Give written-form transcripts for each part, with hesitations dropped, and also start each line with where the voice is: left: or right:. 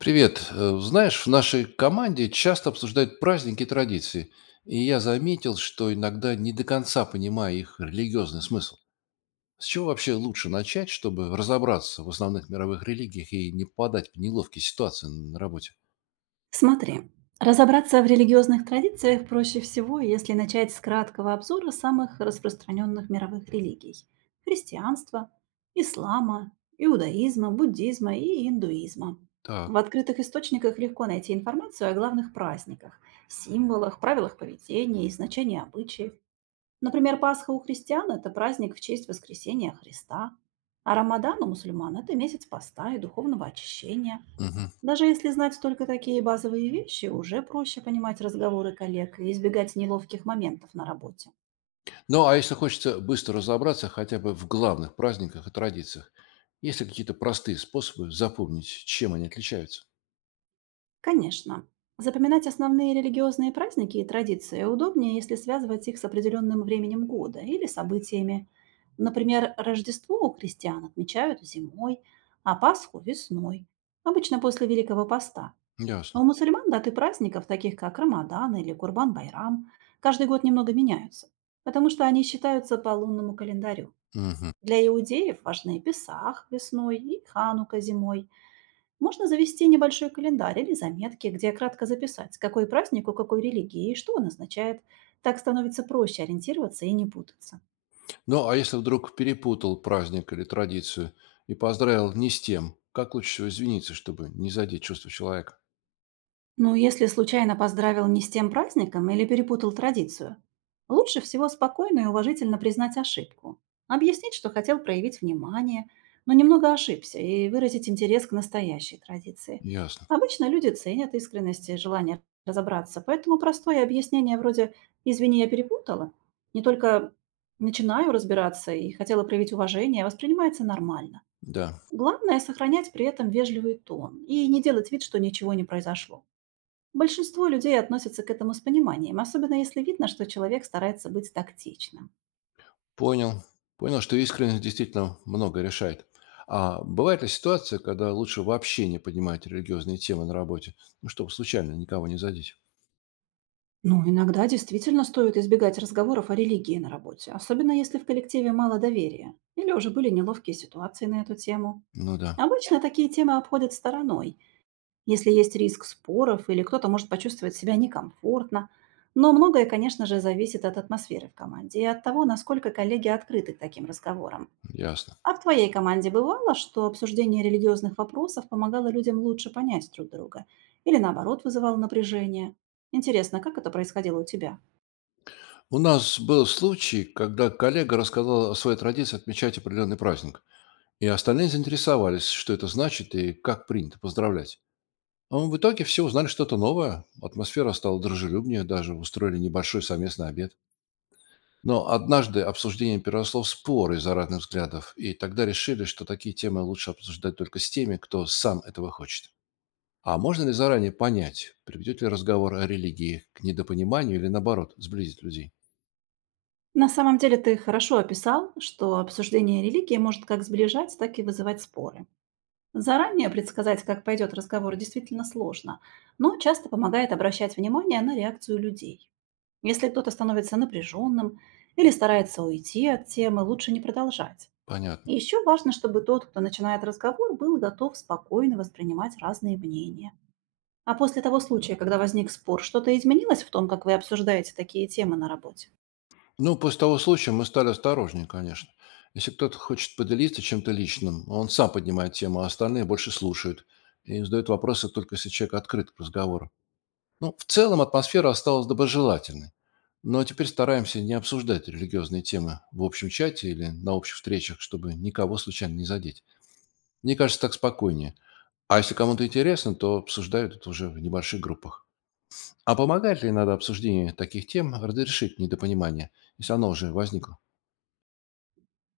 left: Привет. Знаешь, в нашей команде часто обсуждают праздники и традиции, и я заметил, что иногда не до конца понимаю их религиозный смысл. С чего вообще лучше начать, чтобы разобраться в основных мировых религиях и не попадать в неловкие ситуации на работе?
right: Смотри, разобраться в религиозных традициях проще всего, если начать с краткого обзора самых распространенных мировых религий – христианства, ислама, иудаизма, буддизма и индуизма. В
left: Так.
right: открытых источниках легко найти информацию о главных праздниках, символах, правилах поведения и значении обычаев. Например, Пасха у христиан – это праздник в честь воскресения Христа, а Рамадан у мусульман – это месяц поста и духовного очищения.
left: Мгм.
right: Даже если знать только такие базовые вещи, уже проще понимать разговоры коллег и избегать неловких моментов на работе.
left: Ну, а если хочется быстро разобраться хотя бы в главных праздниках и традициях, есть ли какие-то простые способы запомнить, чем они отличаются?
right: Конечно, запоминать основные религиозные праздники и традиции удобнее, если связывать их с определенным временем года или событиями. Например, Рождество у христиан отмечают зимой, а Пасху – весной, обычно после Великого Поста. А
left: Ясно.
right: у мусульман даты праздников, таких как Рамадан или Курбан-Байрам, каждый год немного меняются, потому что они считаются по лунному календарю.
left: Мгм.
right: Для иудеев важны Песах весной и Ханука зимой. Можно завести небольшой календарь или заметки, где кратко записать, какой праздник у какой религии и что он означает. Так становится проще ориентироваться и не путаться.
left: Ну, а если вдруг перепутал праздник или традицию и поздравил не с тем, как лучше всего извиниться, чтобы не задеть чувства человека?
right: Ну, если случайно поздравил не с тем праздником или перепутал традицию, лучше всего спокойно и уважительно признать ошибку, объяснить, что хотел проявить внимание, но немного ошибся, и выразить интерес к настоящей традиции.
left: Ясно.
right: Обычно люди ценят искренность и желание разобраться, поэтому простое объяснение вроде «извини, я перепутала», не только начинаю разбираться и хотела проявить уважение, воспринимается нормально.
left: Да,
right: Главное – сохранять при этом вежливый тон и не делать вид, что ничего не произошло. Большинство людей относятся к этому с пониманием, особенно если видно, что человек старается быть тактичным.
left: понял. Понял, что искренность действительно много решает. А бывает ли ситуация, когда лучше вообще не поднимать религиозные темы на работе, ну, чтобы случайно никого не задеть?
right: Ну, иногда действительно стоит избегать разговоров о религии на работе, особенно если в коллективе мало доверия или уже были неловкие ситуации на эту тему.
left: Ну да,
right: Обычно такие темы обходят стороной, если есть риск споров или кто-то может почувствовать себя некомфортно. Но многое, конечно же, зависит от атмосферы в команде и от того, насколько коллеги открыты к таким разговорам.
left: ясно.
right: А в твоей команде бывало, что обсуждение религиозных вопросов помогало людям лучше понять друг друга? Или наоборот вызывало напряжение? Интересно, как это происходило у тебя?
left: У нас был случай, когда коллега рассказал о своей традиции отмечать определенный праздник. И остальные заинтересовались, что это значит и как принято поздравлять. А мы в итоге все узнали что-то новое. Атмосфера стала дружелюбнее, даже устроили небольшой совместный обед. Но однажды обсуждение переросло в споры из-за разных взглядов, и тогда решили, что такие темы лучше обсуждать только с теми, кто сам этого хочет. А можно ли заранее понять, приведет ли разговор о религии к недопониманию или, наоборот, сблизит людей?
right: На самом деле ты хорошо описал, что обсуждение религии может как сближать, так и вызывать споры. Заранее предсказать, как пойдет разговор, действительно сложно, но часто помогает обращать внимание на реакцию людей. Если кто-то становится напряженным или старается уйти от темы, лучше не продолжать.
left: Понятно.
right: И еще важно, чтобы тот, кто начинает разговор, был готов спокойно воспринимать разные мнения. А после того случая, когда возник спор, что-то изменилось в том, как вы обсуждаете такие темы на работе?
left: Ну, после того случая мы стали осторожнее, конечно. Если кто-то хочет поделиться чем-то личным, он сам поднимает тему, а остальные больше слушают и задают вопросы только если человек открыт к разговору. Ну, в целом атмосфера осталась доброжелательной. Но теперь стараемся не обсуждать религиозные темы в общем чате или на общих встречах, чтобы никого случайно не задеть. Мне кажется, так спокойнее. А если кому-то интересно, то обсуждают это уже в небольших группах. А помогает ли иногда обсуждение таких тем разрешить недопонимание, если оно уже возникло?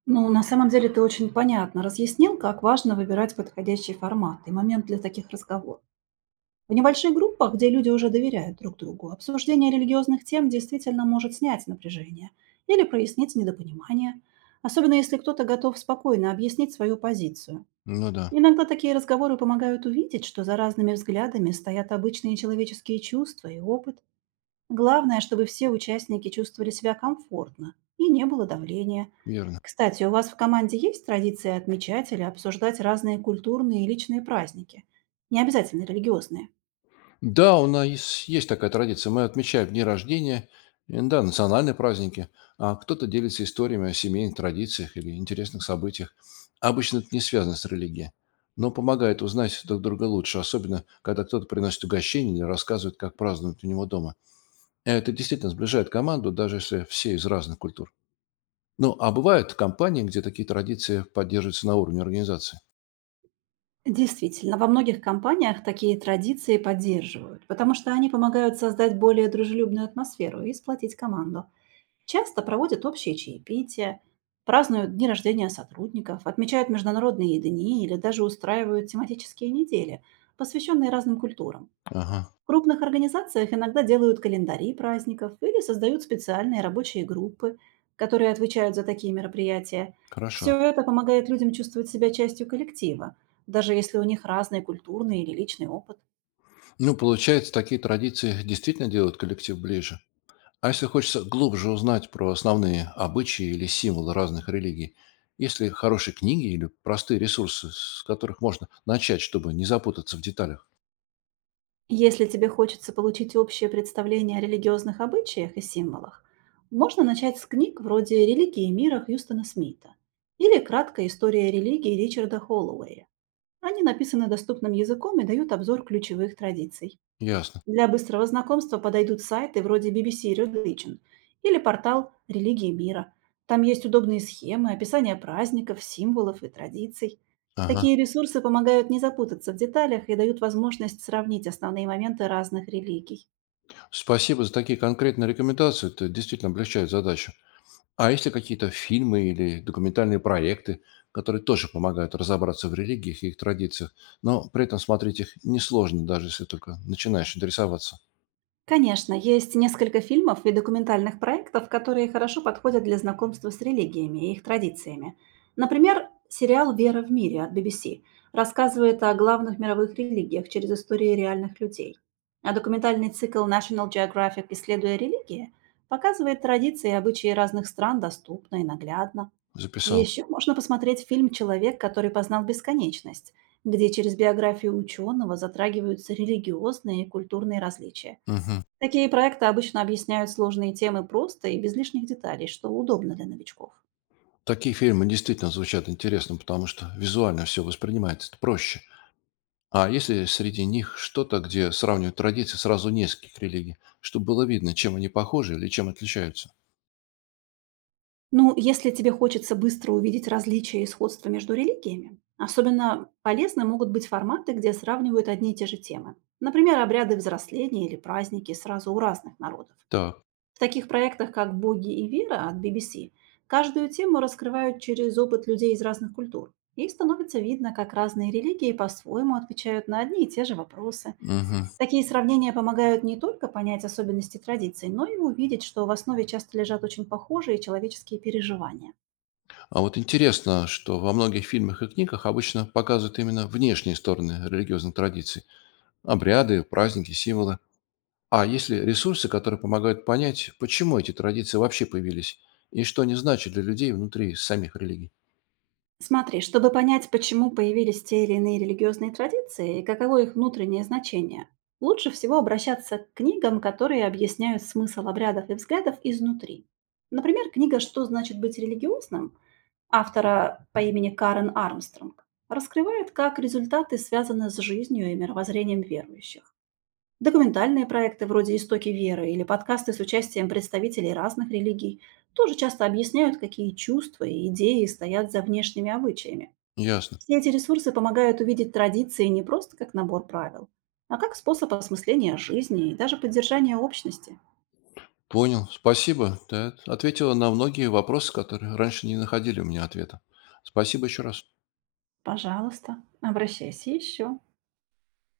right: Ну, на самом деле ты очень понятно разъяснил, как важно выбирать подходящий формат и момент для таких разговоров. В небольших группах, где люди уже доверяют друг другу, обсуждение религиозных тем действительно может снять напряжение или прояснить недопонимание, особенно если кто-то готов спокойно объяснить свою позицию.
left: Ну да,
right: Иногда такие разговоры помогают увидеть, что за разными взглядами стоят обычные человеческие чувства и опыт. Главное, чтобы все участники чувствовали себя комфортно и не было давления.
left: верно.
right: Кстати, у вас в команде есть традиция отмечать или обсуждать разные культурные и личные праздники? Не обязательно религиозные.
left: Да, у нас есть такая традиция. Мы отмечаем дни рождения, да, национальные праздники, а кто-то делится историями о семейных традициях или интересных событиях. Обычно это не связано с религией, но помогает узнать друг друга лучше, особенно когда кто-то приносит угощение или рассказывает, как празднуют у него дома. Это действительно сближает команду, даже если все из разных культур. Ну, а бывают компании, где такие традиции поддерживаются на уровне организации.
right: Действительно, во многих компаниях такие традиции поддерживают, потому что они помогают создать более дружелюбную атмосферу и сплотить команду. Часто проводят общие чаепития, празднуют дни рождения сотрудников, отмечают международные дни или даже устраивают тематические недели, посвященные разным культурам.
left: Ага,
right: В крупных организациях иногда делают календари праздников или создают специальные рабочие группы, которые отвечают за такие мероприятия.
left: хорошо.
right: Все это помогает людям чувствовать себя частью коллектива, даже если у них разный культурный или личный опыт.
left: Ну, получается, такие традиции действительно делают коллектив ближе. А если хочется глубже узнать про основные обычаи или символы разных религий, есть ли хорошие книги или простые ресурсы, с которых можно начать, чтобы не запутаться в деталях?
right: Если тебе хочется получить общее представление о религиозных обычаях и символах, можно начать с книг вроде «Религии мира» Хьюстона Смита или «Краткая история религии» Ричарда Холлоуэя. Они написаны доступным языком и дают обзор ключевых традиций.
left: Ясно.
right: Для быстрого знакомства подойдут сайты вроде BBC Religion или портал «Религии мира». Там есть удобные схемы, описание праздников, символов и традиций.
left: Ага.
right: Такие ресурсы помогают не запутаться в деталях и дают возможность сравнить основные моменты разных религий.
left: Спасибо за такие конкретные рекомендации. Это действительно облегчает задачу. А есть ли какие-то фильмы или документальные проекты, которые тоже помогают разобраться в религиях и их традициях, но при этом смотреть их несложно, даже если только начинаешь интересоваться?
right: Конечно, есть несколько фильмов и документальных проектов, которые хорошо подходят для знакомства с религиями и их традициями. Например, сериал «Вера в мире» от BBC рассказывает о главных мировых религиях через истории реальных людей. А документальный цикл National Geographic «Исследуя религии» показывает традиции и обычаи разных стран доступно и наглядно.
left: Записал.
right: Еще можно посмотреть фильм «Человек, который познал бесконечность», где через биографию ученого затрагиваются религиозные и культурные различия.
left: Мгм.
right: Такие проекты обычно объясняют сложные темы просто и без лишних деталей, что удобно для новичков.
left: Такие фильмы действительно звучат интересно, потому что визуально все воспринимается проще. А если среди них что-то, где сравнивают традиции сразу нескольких религий, чтобы было видно, чем они похожи или чем отличаются?
right: Ну, если тебе хочется быстро увидеть различия и сходства между религиями, особенно полезны могут быть форматы, где сравнивают одни и те же темы. Например, обряды взросления или праздники сразу у разных народов.
left: Так.
right: В таких проектах, как «Боги и вера» от BBC, каждую тему раскрывают через опыт людей из разных культур. И становится видно, как разные религии по-своему отвечают на одни и те же вопросы.
left: Мгм.
right: Такие сравнения помогают не только понять особенности традиций, но и увидеть, что в основе часто лежат очень похожие человеческие переживания.
left: А вот интересно, что во многих фильмах и книгах обычно показывают именно внешние стороны религиозных традиций. Обряды, праздники, символы. А есть ли ресурсы, которые помогают понять, почему эти традиции вообще появились и что они значат для людей внутри самих религий?
right: Смотри, чтобы понять, почему появились те или иные религиозные традиции и каково их внутреннее значение, лучше всего обращаться к книгам, которые объясняют смысл обрядов и взглядов изнутри. Например, книга «Что значит быть религиозным» автора по имени Карен Армстронг раскрывает, как результаты связаны с жизнью и мировоззрением верующих. Документальные проекты вроде «Истоки веры» или подкасты с участием представителей разных религий тоже часто объясняют, какие чувства и идеи стоят за внешними обычаями.
left: Ясно.
right: Все эти ресурсы помогают увидеть традиции не просто как набор правил, а как способ осмысления жизни и даже поддержания общности.
left: Понял, спасибо. Ты ответила на многие вопросы, которые раньше не находили у меня ответа. Спасибо еще раз.
right: Пожалуйста, обращайся еще.